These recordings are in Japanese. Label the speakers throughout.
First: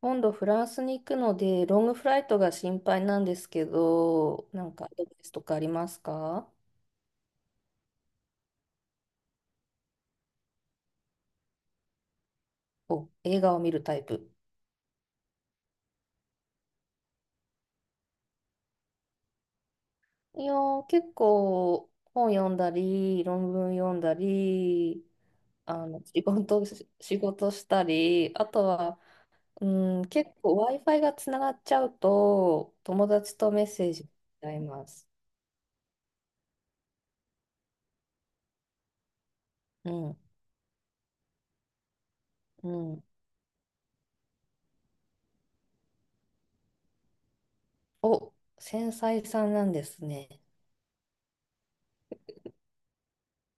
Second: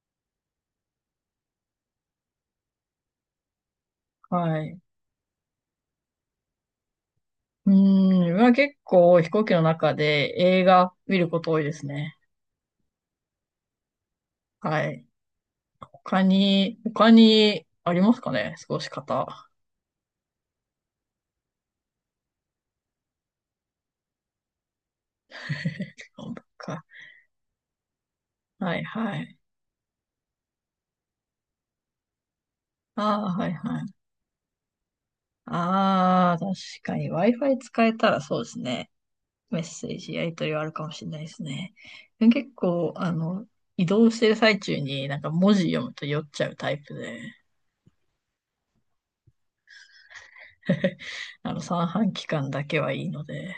Speaker 1: 今度フランスに行くので、ロングフライトが心配なんですけど、
Speaker 2: は
Speaker 1: なん
Speaker 2: い。
Speaker 1: かアドバイスとかありますか？
Speaker 2: まあ結構飛行機の中で映画見ること多いですね。
Speaker 1: お、映画を見るタイプ。
Speaker 2: はい。他にありますかね、過ごし方。
Speaker 1: いやー、結構本読んだり、論文読んだり、仕事
Speaker 2: か
Speaker 1: し、仕事したり、あと
Speaker 2: はい
Speaker 1: は、
Speaker 2: はい。
Speaker 1: うん、結構 Wi-Fi がつながっちゃうと、友
Speaker 2: ああ、
Speaker 1: 達
Speaker 2: はい
Speaker 1: とメッ
Speaker 2: はい。
Speaker 1: セージしちゃいます。
Speaker 2: ああ、確かに Wi-Fi 使えたらそうですね。メッセ
Speaker 1: う
Speaker 2: ージ
Speaker 1: ん、
Speaker 2: やり取りはあるかもしれないですね。でも結
Speaker 1: う
Speaker 2: 構、
Speaker 1: ん。
Speaker 2: 移動してる最中になんか文字読むと酔っちゃうタイプで、
Speaker 1: お、繊細さんなんですね。
Speaker 2: 三半規管だけはいいので、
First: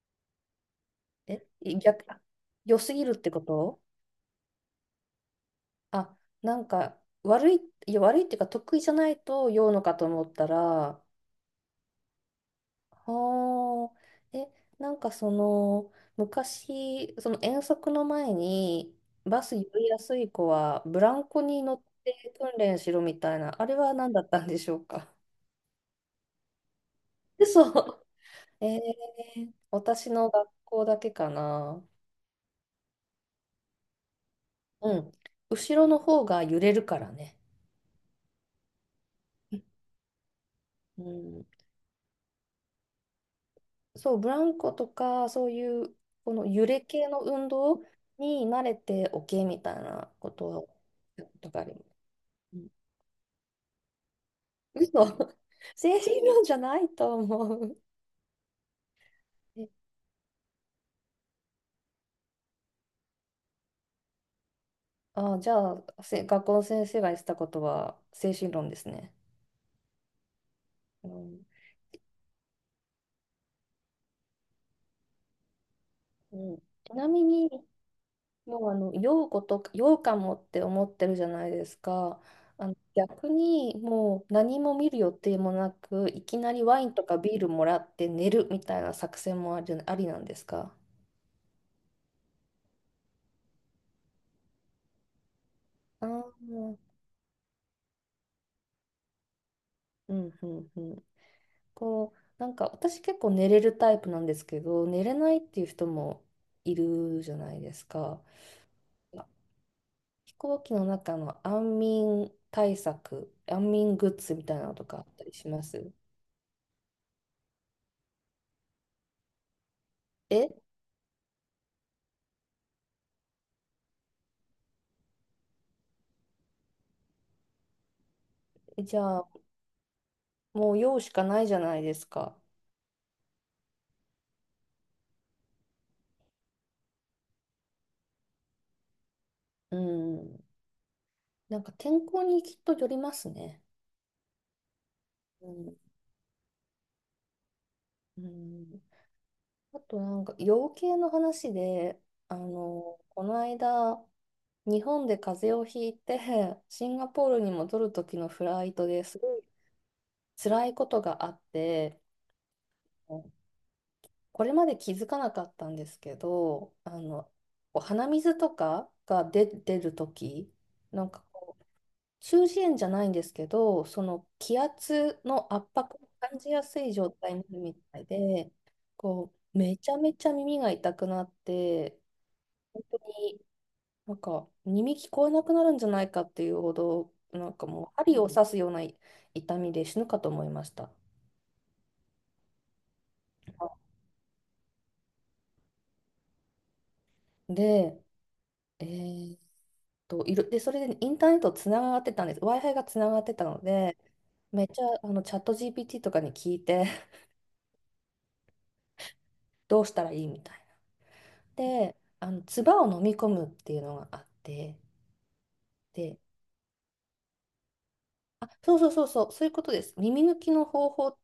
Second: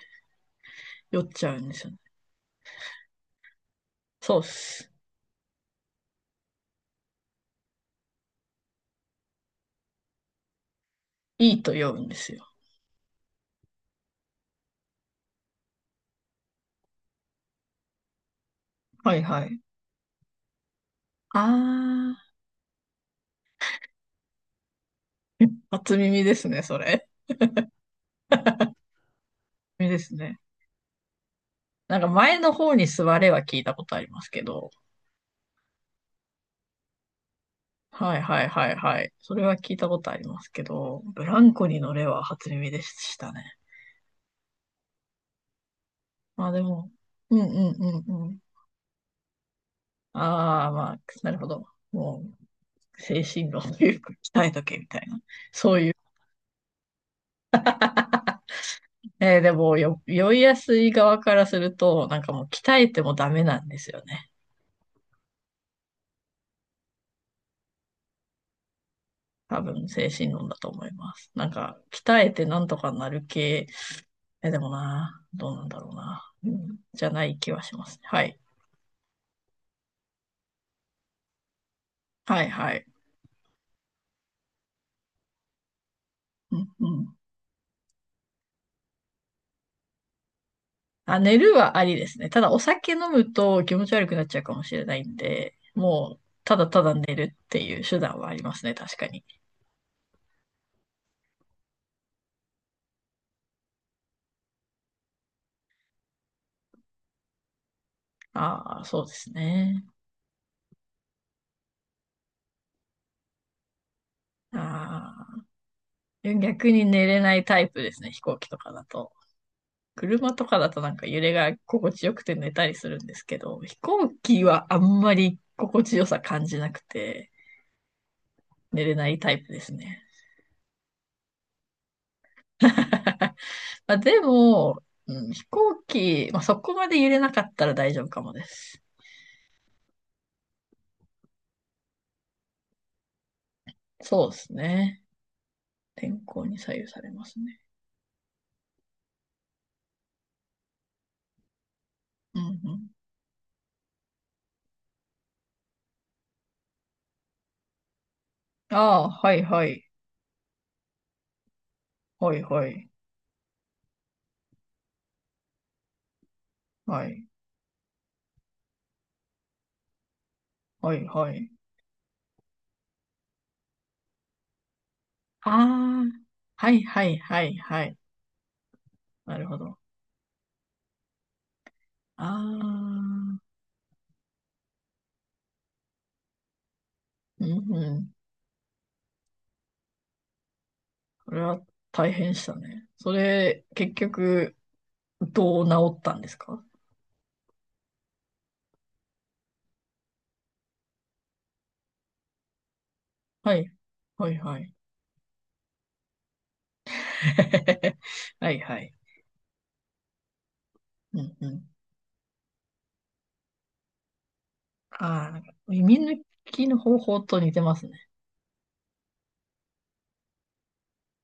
Speaker 2: 酔っ
Speaker 1: え、
Speaker 2: ちゃうんですよね。
Speaker 1: 逆、良すぎるってこと？
Speaker 2: そうっす。
Speaker 1: あ、なんか悪い、いや悪いっていうか得意じゃないと酔うのかと思ったら、
Speaker 2: いいと読むんですよ。
Speaker 1: あ、え、なんかその昔、その遠足の前に
Speaker 2: はい
Speaker 1: バ
Speaker 2: は
Speaker 1: ス
Speaker 2: い。
Speaker 1: 酔いやすい子はブラン
Speaker 2: あ
Speaker 1: コに乗って
Speaker 2: あ、
Speaker 1: 訓練しろみたいな、あれは何だったんでしょうか。
Speaker 2: 初耳ですね、それ。
Speaker 1: 嘘。えー、
Speaker 2: 耳で
Speaker 1: 私
Speaker 2: す
Speaker 1: の
Speaker 2: ね。
Speaker 1: 学校だけかな。
Speaker 2: なんか前の方に座れは聞いたことありますけど。
Speaker 1: うん。後ろの方が揺れるからね。
Speaker 2: はいはいはいはい。それは聞いたことありますけど、
Speaker 1: う
Speaker 2: ブラ
Speaker 1: ん、
Speaker 2: ンコに乗れは初耳でしたね。
Speaker 1: そう、ブランコとか、そういう、こ
Speaker 2: ま
Speaker 1: の
Speaker 2: あで
Speaker 1: 揺れ
Speaker 2: も、
Speaker 1: 系の
Speaker 2: うんう
Speaker 1: 運
Speaker 2: ん
Speaker 1: 動
Speaker 2: うんうん。
Speaker 1: に慣れておけみたいなこと
Speaker 2: ああ、
Speaker 1: を
Speaker 2: まあ、
Speaker 1: やっ
Speaker 2: な
Speaker 1: た
Speaker 2: る
Speaker 1: こ
Speaker 2: ほ
Speaker 1: とがあ
Speaker 2: ど。
Speaker 1: ります。
Speaker 2: も
Speaker 1: うん。
Speaker 2: う、精神論というか、鍛えとけ
Speaker 1: 嘘。
Speaker 2: みたいな。そう、
Speaker 1: 精神論じゃないと思う。
Speaker 2: で
Speaker 1: え。
Speaker 2: もよ、酔いやすい側からすると、なんかもう鍛えてもダメなんですよね。
Speaker 1: あ、じゃあ、学校の先生が言ってたことは精神論ですね。
Speaker 2: 多分精神論だと思い
Speaker 1: う
Speaker 2: ます。
Speaker 1: ん、
Speaker 2: なんか、鍛えてなんとかなる系、え、でもな、どうなんだろうな。
Speaker 1: う
Speaker 2: う
Speaker 1: ん。
Speaker 2: ん、
Speaker 1: ち
Speaker 2: じ
Speaker 1: な
Speaker 2: ゃ
Speaker 1: み
Speaker 2: ない
Speaker 1: に、
Speaker 2: 気はしますね。はい。
Speaker 1: 要はあの、酔うとか、かもって思ってるじゃないですか。
Speaker 2: はいはい。
Speaker 1: 逆にもう何も見る予定もなく、いきな
Speaker 2: う
Speaker 1: り
Speaker 2: ん、
Speaker 1: ワイン
Speaker 2: う
Speaker 1: と
Speaker 2: ん。
Speaker 1: かビールもらって寝るみたいな作戦もありなんですか？
Speaker 2: あ、寝るはありですね。ただお酒飲むと気持ち悪くなっちゃうかもしれないんで、
Speaker 1: あ
Speaker 2: もう、
Speaker 1: あ
Speaker 2: ただ
Speaker 1: ー、
Speaker 2: ただ寝るっていう手段はありますね。確かに。
Speaker 1: うんうんうん。こう、なんか私結構寝れるタイプなんですけど、寝れないっていう人もいるじゃないですか。
Speaker 2: ああ、そうですね。
Speaker 1: 飛行機の中の安眠対策、安眠グッズみたいなのとかあった
Speaker 2: あ
Speaker 1: りします？
Speaker 2: あ、逆に寝れないタイプですね、飛行機とかだと。車と
Speaker 1: え。
Speaker 2: かだとなんか揺れが心地よくて寝たりするんですけど、飛行機はあんまり心地よさ感じなくて寝れ
Speaker 1: じ
Speaker 2: ない
Speaker 1: ゃあ、
Speaker 2: タイプですね。
Speaker 1: もう用しかないじゃないですか。
Speaker 2: まあ、でも、うん、飛行機、まあ、そこまで揺れなかったら大丈夫かもです。
Speaker 1: うん。なんか天候にきっとよりますね。
Speaker 2: そうですね。
Speaker 1: うん。
Speaker 2: 天候に左右されますね。
Speaker 1: うん、あとなんか養鶏の話で、
Speaker 2: うんうん。
Speaker 1: この間、日本で風邪をひいて、シンガポールに戻る時のフライト
Speaker 2: あ
Speaker 1: で
Speaker 2: あ、
Speaker 1: す
Speaker 2: は
Speaker 1: ご
Speaker 2: い
Speaker 1: い
Speaker 2: はい。
Speaker 1: 辛いことがあって、
Speaker 2: はいはい。
Speaker 1: これまで気づかなかったんですけど、
Speaker 2: はい。
Speaker 1: こう鼻水とかが出る時
Speaker 2: は
Speaker 1: な
Speaker 2: い
Speaker 1: んか
Speaker 2: はい。
Speaker 1: 中耳炎じゃないんですけど、その気圧
Speaker 2: あ
Speaker 1: の圧迫を
Speaker 2: あ、
Speaker 1: 感じや
Speaker 2: は
Speaker 1: す
Speaker 2: い
Speaker 1: い
Speaker 2: は
Speaker 1: 状
Speaker 2: い
Speaker 1: 態
Speaker 2: は
Speaker 1: に
Speaker 2: い
Speaker 1: なるみ
Speaker 2: はい。
Speaker 1: たいで、こ
Speaker 2: なるほ
Speaker 1: う、め
Speaker 2: ど。
Speaker 1: ちゃめちゃ耳が痛くなって、
Speaker 2: あ
Speaker 1: 本当
Speaker 2: あ、
Speaker 1: になんか耳聞こえなくなるんじゃないかっていうほど、
Speaker 2: う
Speaker 1: なんか
Speaker 2: ん
Speaker 1: も
Speaker 2: う
Speaker 1: う
Speaker 2: ん。
Speaker 1: 針を刺すような痛みで死ぬかと思いました。
Speaker 2: それは大変でしたね。それ、結局、どう治ったんですか？
Speaker 1: で、えーっと、いろ、で、それでインターネットつながってたんです。Wi-Fi がつながってた
Speaker 2: は
Speaker 1: の
Speaker 2: い。
Speaker 1: で、
Speaker 2: はいは
Speaker 1: めっ
Speaker 2: い。
Speaker 1: ちゃチャット GPT とかに聞いて、
Speaker 2: はいはい。
Speaker 1: どうしたらいいみたい
Speaker 2: うんう
Speaker 1: な。
Speaker 2: ん。
Speaker 1: で、唾を飲み込むっていうのがあって、
Speaker 2: ああ、耳
Speaker 1: で、
Speaker 2: 抜きの方法と似てますね。
Speaker 1: あ、そうそうそうそう、そういうことです。耳抜きの方法っ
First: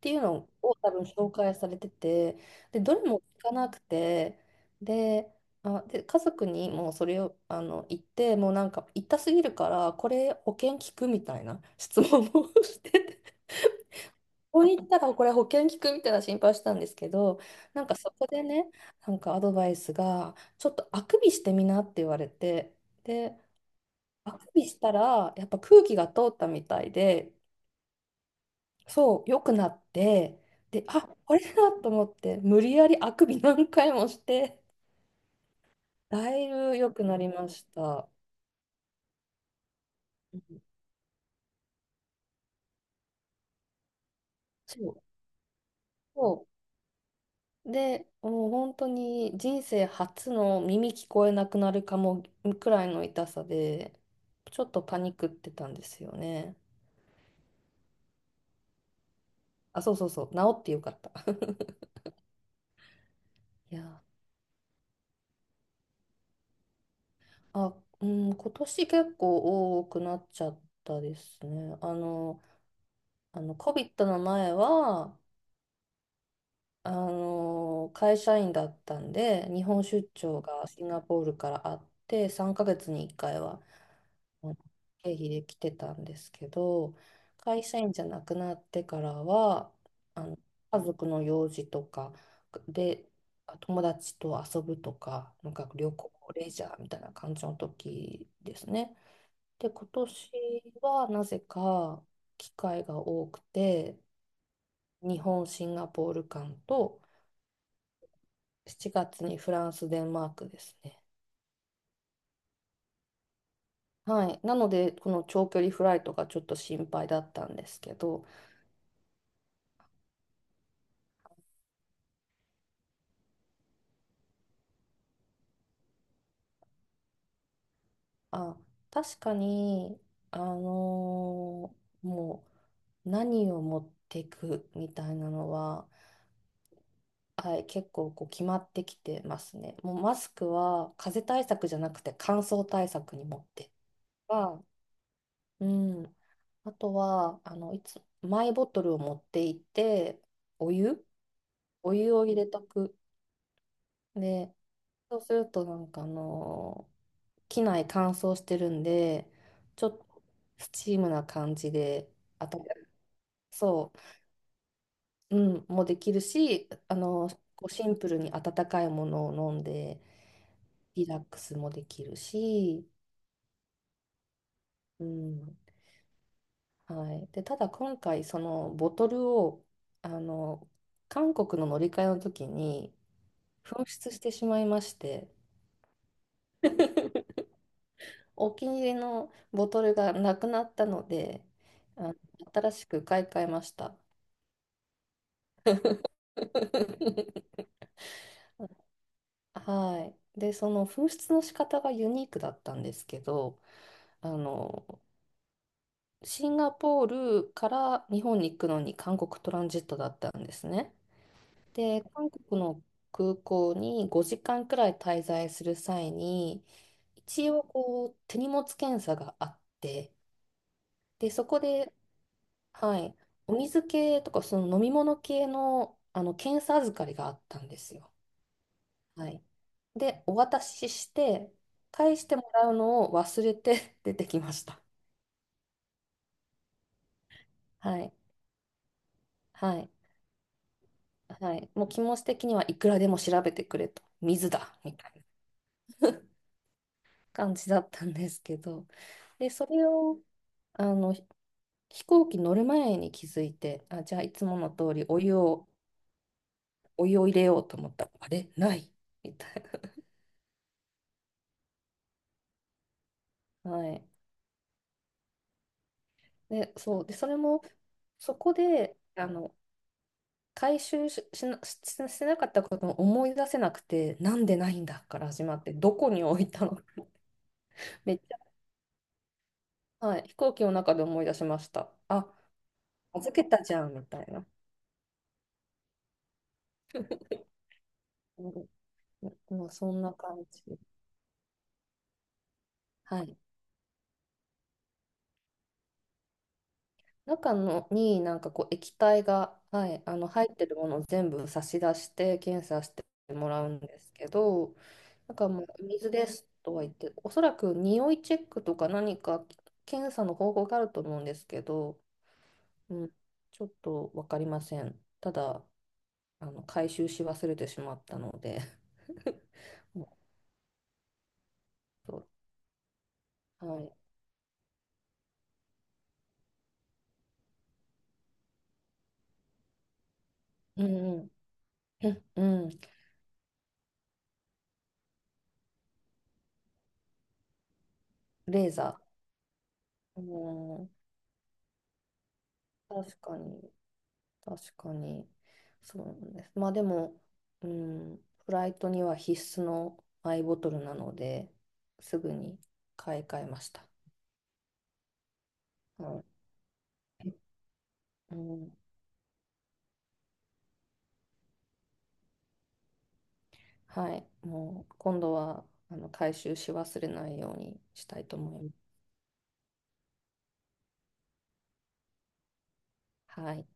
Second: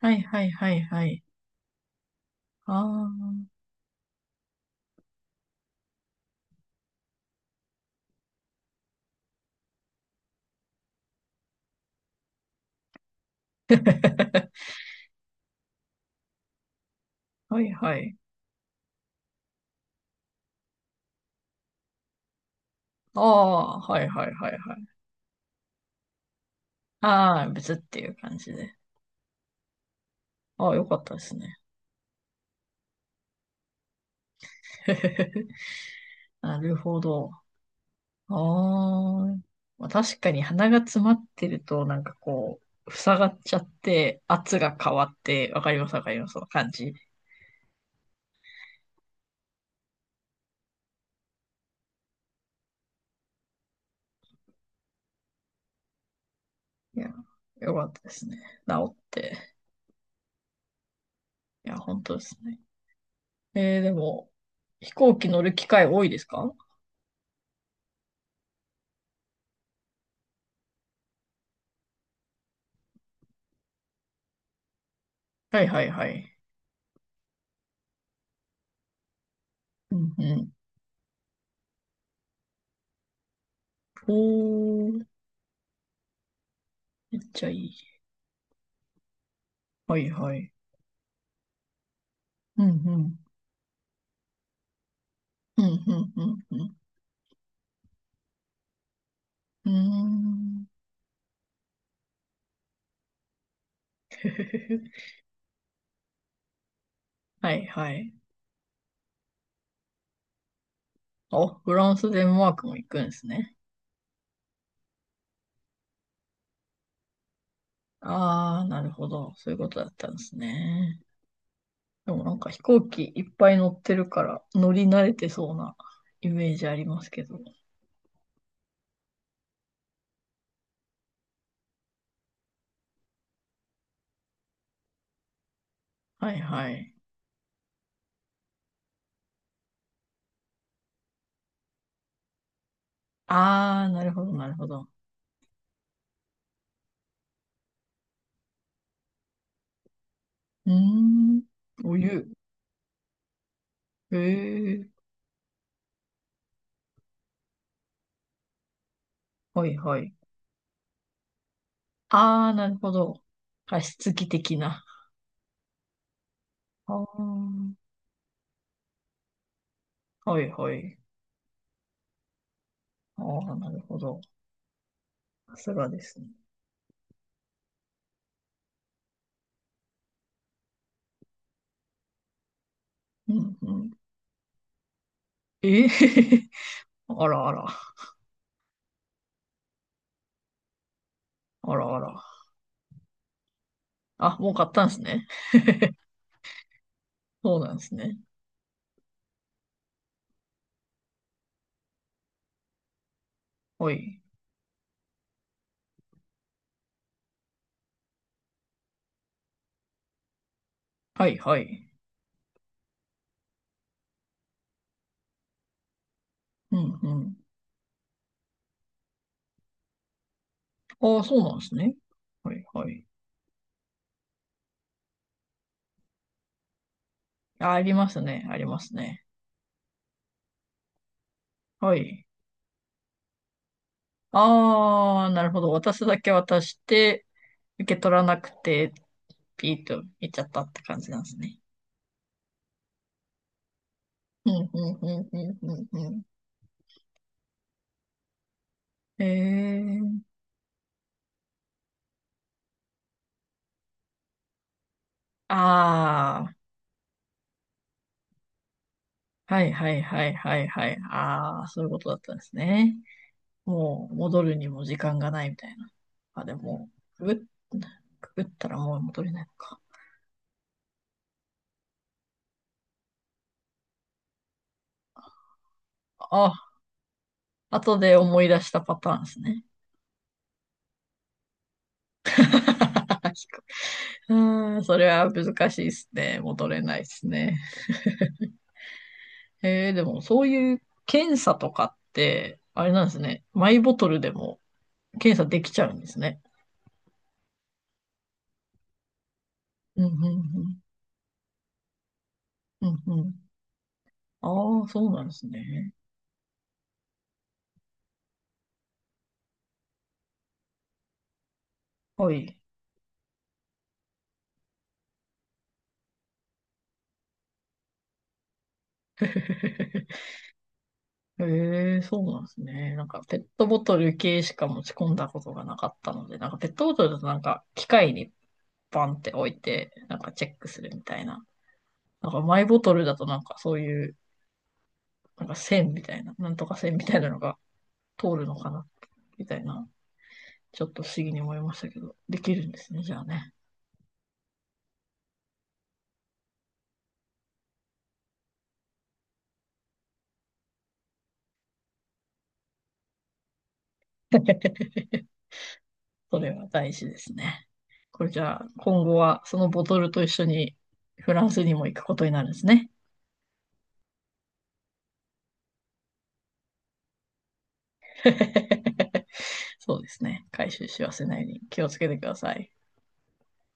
Speaker 2: は
Speaker 1: てい
Speaker 2: い
Speaker 1: う
Speaker 2: は
Speaker 1: の
Speaker 2: いは
Speaker 1: を
Speaker 2: い
Speaker 1: 多分
Speaker 2: はい。
Speaker 1: 紹介されてて、で、どれも聞
Speaker 2: あ
Speaker 1: かなくて、で、あ、で、家族にもうそれを言って、もうなんか痛すぎるから、これ保険聞くみたいな 質問を してて、
Speaker 2: あ、
Speaker 1: ここに行ったらこれ保険聞くみたいな心配したんですけど、
Speaker 2: はい
Speaker 1: なんか
Speaker 2: は
Speaker 1: そ
Speaker 2: い。
Speaker 1: こでね、なんかアドバイスが、ちょっとあくびしてみなって言われて、
Speaker 2: あ
Speaker 1: で、
Speaker 2: あ、はいはい
Speaker 1: あ
Speaker 2: は
Speaker 1: く
Speaker 2: い
Speaker 1: び
Speaker 2: は
Speaker 1: し
Speaker 2: い。
Speaker 1: たら、やっぱ空気が通ったみたいで、
Speaker 2: ああ、別っていう感じで。
Speaker 1: そう、良くなって、
Speaker 2: ああ、
Speaker 1: で、
Speaker 2: よか
Speaker 1: あ、
Speaker 2: ったで
Speaker 1: こ
Speaker 2: す
Speaker 1: れ
Speaker 2: ね。
Speaker 1: だと思って、無理やりあくび何回もして、だい
Speaker 2: なる
Speaker 1: ぶ良
Speaker 2: ほ
Speaker 1: くなり
Speaker 2: ど。
Speaker 1: ました。
Speaker 2: ああ、まあ、確か
Speaker 1: う
Speaker 2: に
Speaker 1: ん、
Speaker 2: 鼻が詰まってると、なんかこう、塞がっちゃって、圧が
Speaker 1: そ
Speaker 2: 変
Speaker 1: う、
Speaker 2: わって、わかりますわかりま
Speaker 1: そ
Speaker 2: す、その感じ。
Speaker 1: う。で、もう本当に人生初の耳聞こえなくなるかもくらいの痛さで、ちょっとパニックってたんですよね。
Speaker 2: いや、よかったですね、治って。
Speaker 1: あ、そうそうそう、治ってよかった。
Speaker 2: いや、本当ですね。
Speaker 1: い
Speaker 2: えー、
Speaker 1: や、
Speaker 2: でも、飛行機乗る機会多いですか？
Speaker 1: あ、うん、今年結構多くなっちゃったですね。COVID の前は、
Speaker 2: はいはいはい。
Speaker 1: 会社員だったんで、日本
Speaker 2: う
Speaker 1: 出
Speaker 2: んう
Speaker 1: 張
Speaker 2: ん。
Speaker 1: がシンガポールからあって、3ヶ月に1回は、
Speaker 2: お
Speaker 1: あの
Speaker 2: ー、
Speaker 1: 経費で来てたんですけど、
Speaker 2: めっちゃい
Speaker 1: 会
Speaker 2: い。
Speaker 1: 社員じゃなくなってからは、
Speaker 2: はい
Speaker 1: あ
Speaker 2: は
Speaker 1: の、
Speaker 2: い。
Speaker 1: 家族の用事とか
Speaker 2: うんう
Speaker 1: で、
Speaker 2: ん。
Speaker 1: 友達と遊ぶとか、なん
Speaker 2: うん
Speaker 1: か旅
Speaker 2: うん
Speaker 1: 行、
Speaker 2: うん
Speaker 1: レ
Speaker 2: う
Speaker 1: ジャ
Speaker 2: ん。
Speaker 1: ーみたいな感じの時ですね。
Speaker 2: う
Speaker 1: で、
Speaker 2: ー
Speaker 1: 今年
Speaker 2: ん。
Speaker 1: はなぜか機会が多くて、日本、シンガポール間と、
Speaker 2: はいはい。
Speaker 1: 7月にフランス、デンマークですね。
Speaker 2: あ、フランス、デンマークも行くんですね。
Speaker 1: はい。なので、この長距離フライトがちょっと心配だったんですけど、
Speaker 2: ああ、なるほど。そういうことだったんですね。でもなんか飛行機いっぱい乗ってるから乗り慣れてそうなイメージありますけど。
Speaker 1: あ、確かに、あのもう何を持っていくみたいなのは、
Speaker 2: はいはい。
Speaker 1: はい、結構こう決まってきてますね。もうマスクは風邪対策じゃなくて乾燥対策に持ってい
Speaker 2: ああ、なるほ
Speaker 1: く
Speaker 2: ど、なる
Speaker 1: か。
Speaker 2: ほど。
Speaker 1: うん。あとは、マイボトルを持っていて、
Speaker 2: う
Speaker 1: お
Speaker 2: ー
Speaker 1: 湯
Speaker 2: ん。
Speaker 1: お
Speaker 2: お
Speaker 1: 湯を
Speaker 2: 湯。
Speaker 1: 入れとく。
Speaker 2: へ
Speaker 1: で、
Speaker 2: え。
Speaker 1: そうするとなんか機内乾燥してるんで、
Speaker 2: はい
Speaker 1: ちょっ
Speaker 2: はい。
Speaker 1: とスチームな感じで、
Speaker 2: あ
Speaker 1: あ
Speaker 2: あ、
Speaker 1: た、
Speaker 2: なるほど。加
Speaker 1: そ
Speaker 2: 湿器的な。
Speaker 1: う、うん、もできるし、
Speaker 2: ああ、
Speaker 1: こうシンプルに温かいものを飲んで、
Speaker 2: はいはい。
Speaker 1: リラックスもできるし、
Speaker 2: ああ、なるほど。
Speaker 1: う
Speaker 2: さ
Speaker 1: ん、
Speaker 2: すがですね。
Speaker 1: はい。で、ただ今回、そのボトルを、あのー韓国の乗り換えの時に
Speaker 2: うんう
Speaker 1: 紛
Speaker 2: ん。
Speaker 1: 失してしまいまして、
Speaker 2: ええ、 あらあら。
Speaker 1: お気に入りのボトルがなくなったので、
Speaker 2: あらあ
Speaker 1: あの、
Speaker 2: ら。
Speaker 1: 新しく買い替えました。
Speaker 2: あ、もう買ったんですね。そう なんですね。
Speaker 1: はい。で、その紛失の仕方がユニークだったんですけど、
Speaker 2: はい。
Speaker 1: あの、シンガポールから日本に行くのに韓国トランジットだったんですね。
Speaker 2: はいはい。
Speaker 1: で、韓国の空港に5時間くらい滞在する際に、
Speaker 2: うんうん。
Speaker 1: 一応こう手荷物検査があって、
Speaker 2: ああ、
Speaker 1: で、
Speaker 2: そう
Speaker 1: そ
Speaker 2: なん
Speaker 1: こ
Speaker 2: です
Speaker 1: で、
Speaker 2: ね。はいは
Speaker 1: は
Speaker 2: い。
Speaker 1: い。お水系とか、その飲み物系の、検査預かりがあったん
Speaker 2: あ、
Speaker 1: で
Speaker 2: あ
Speaker 1: す
Speaker 2: りま
Speaker 1: よ。
Speaker 2: すね、ありますね。
Speaker 1: はい。で、お渡しして、
Speaker 2: は
Speaker 1: 返
Speaker 2: い。
Speaker 1: してもらうのを忘れて 出てきました。
Speaker 2: ああ、なるほど。渡すだけ渡して、受
Speaker 1: は
Speaker 2: け
Speaker 1: い。
Speaker 2: 取らなくて、
Speaker 1: は
Speaker 2: ピー
Speaker 1: い。
Speaker 2: と行っちゃったって感じなんです
Speaker 1: は
Speaker 2: ね。
Speaker 1: い。もう気持ち的にはいくらでも調べてくれと。
Speaker 2: う
Speaker 1: 水
Speaker 2: ん
Speaker 1: だ。
Speaker 2: う
Speaker 1: み
Speaker 2: んう
Speaker 1: たいな
Speaker 2: んうんうんうん。
Speaker 1: 感じだったんですけど。
Speaker 2: え
Speaker 1: で、それ
Speaker 2: え
Speaker 1: を、
Speaker 2: ー。
Speaker 1: あの、ひ飛行機乗る前に気づいて、あ、じゃあいつもの通りお湯を、
Speaker 2: あ
Speaker 1: お湯を入れようと思ったら、あれないみた
Speaker 2: あ、はいはい
Speaker 1: い
Speaker 2: はいはいはい。ああ、そういうことだったんですね。
Speaker 1: な。はい。
Speaker 2: もう戻るにも時間がないみたいな。あ、で
Speaker 1: で、
Speaker 2: も、
Speaker 1: そう。で、
Speaker 2: く
Speaker 1: そ
Speaker 2: ぐっ、
Speaker 1: れも、
Speaker 2: く
Speaker 1: そ
Speaker 2: ぐっ
Speaker 1: こ
Speaker 2: たらも
Speaker 1: で、
Speaker 2: う戻れないのか。
Speaker 1: 回収してなかったことを思い出せなくて、なんでないんだから始まって、どこに置い
Speaker 2: あ、
Speaker 1: たの
Speaker 2: 後
Speaker 1: め
Speaker 2: で
Speaker 1: っち
Speaker 2: 思い出したパターンですね。
Speaker 1: ゃ、はい、飛行機の中で思い出しました。あ、預けたじゃん、みたい
Speaker 2: う
Speaker 1: な。
Speaker 2: ん、それは難しいですね。戻れないですね。
Speaker 1: うん、もう
Speaker 2: え
Speaker 1: そ
Speaker 2: ー、
Speaker 1: ん
Speaker 2: で
Speaker 1: な
Speaker 2: も
Speaker 1: 感
Speaker 2: そうい
Speaker 1: じ。
Speaker 2: う検査とかって、あれなんです
Speaker 1: はい。
Speaker 2: ね。マイボトルでも検査できちゃうんですね。
Speaker 1: 中のになんかこう液体が、は
Speaker 2: う
Speaker 1: い、
Speaker 2: ん、う
Speaker 1: 入ってる
Speaker 2: ん、
Speaker 1: ものを全部差し出して検査
Speaker 2: う
Speaker 1: し
Speaker 2: ん。
Speaker 1: て
Speaker 2: うん、う
Speaker 1: も
Speaker 2: ん。
Speaker 1: らうんですけど、
Speaker 2: ああ、そうなんで
Speaker 1: なん
Speaker 2: す
Speaker 1: かもう
Speaker 2: ね。
Speaker 1: 水ですとは言って、おそらく匂いチェックとか何か検査の方法があると思うんですけど、
Speaker 2: はい。
Speaker 1: うん、ちょっと分かりません。ただ、回収し忘れてしまったので も
Speaker 2: ええ、
Speaker 1: う、
Speaker 2: そう
Speaker 1: そ
Speaker 2: なんですね。なんかペット
Speaker 1: う、
Speaker 2: ボ
Speaker 1: はい。
Speaker 2: トル系しか持ち込んだことがなかったので、なんかペットボトルだとなんか機械にバンって置いて、なんかチェックす
Speaker 1: う
Speaker 2: るみ
Speaker 1: んう
Speaker 2: たい
Speaker 1: ん。
Speaker 2: な。
Speaker 1: うん、
Speaker 2: なんかマイ
Speaker 1: うん。
Speaker 2: ボトルだとなんかそういう、なんか線みたいな、なんとか線みたいなのが通るの
Speaker 1: レ
Speaker 2: か
Speaker 1: ー
Speaker 2: な、
Speaker 1: ザ
Speaker 2: みたいな。
Speaker 1: ー。
Speaker 2: ち
Speaker 1: う
Speaker 2: ょ
Speaker 1: ん、
Speaker 2: っと不思議に思いましたけど、できるんですね、じ
Speaker 1: 確
Speaker 2: ゃあ
Speaker 1: か
Speaker 2: ね。
Speaker 1: に。確かに。そうなんです。まあでも、うん、フライトには必須のアイボトルなので、すぐに買い替えました。は
Speaker 2: それは大事で
Speaker 1: い。
Speaker 2: すね。これ
Speaker 1: う
Speaker 2: じゃあ、
Speaker 1: ん、
Speaker 2: 今後はそのボトルと一緒にフランスにも行くことになるんですね。
Speaker 1: はい。もう今度は回収し忘れないようにしたいと思います。
Speaker 2: そうですね。回収し忘れないように気をつけてください。
Speaker 1: はい。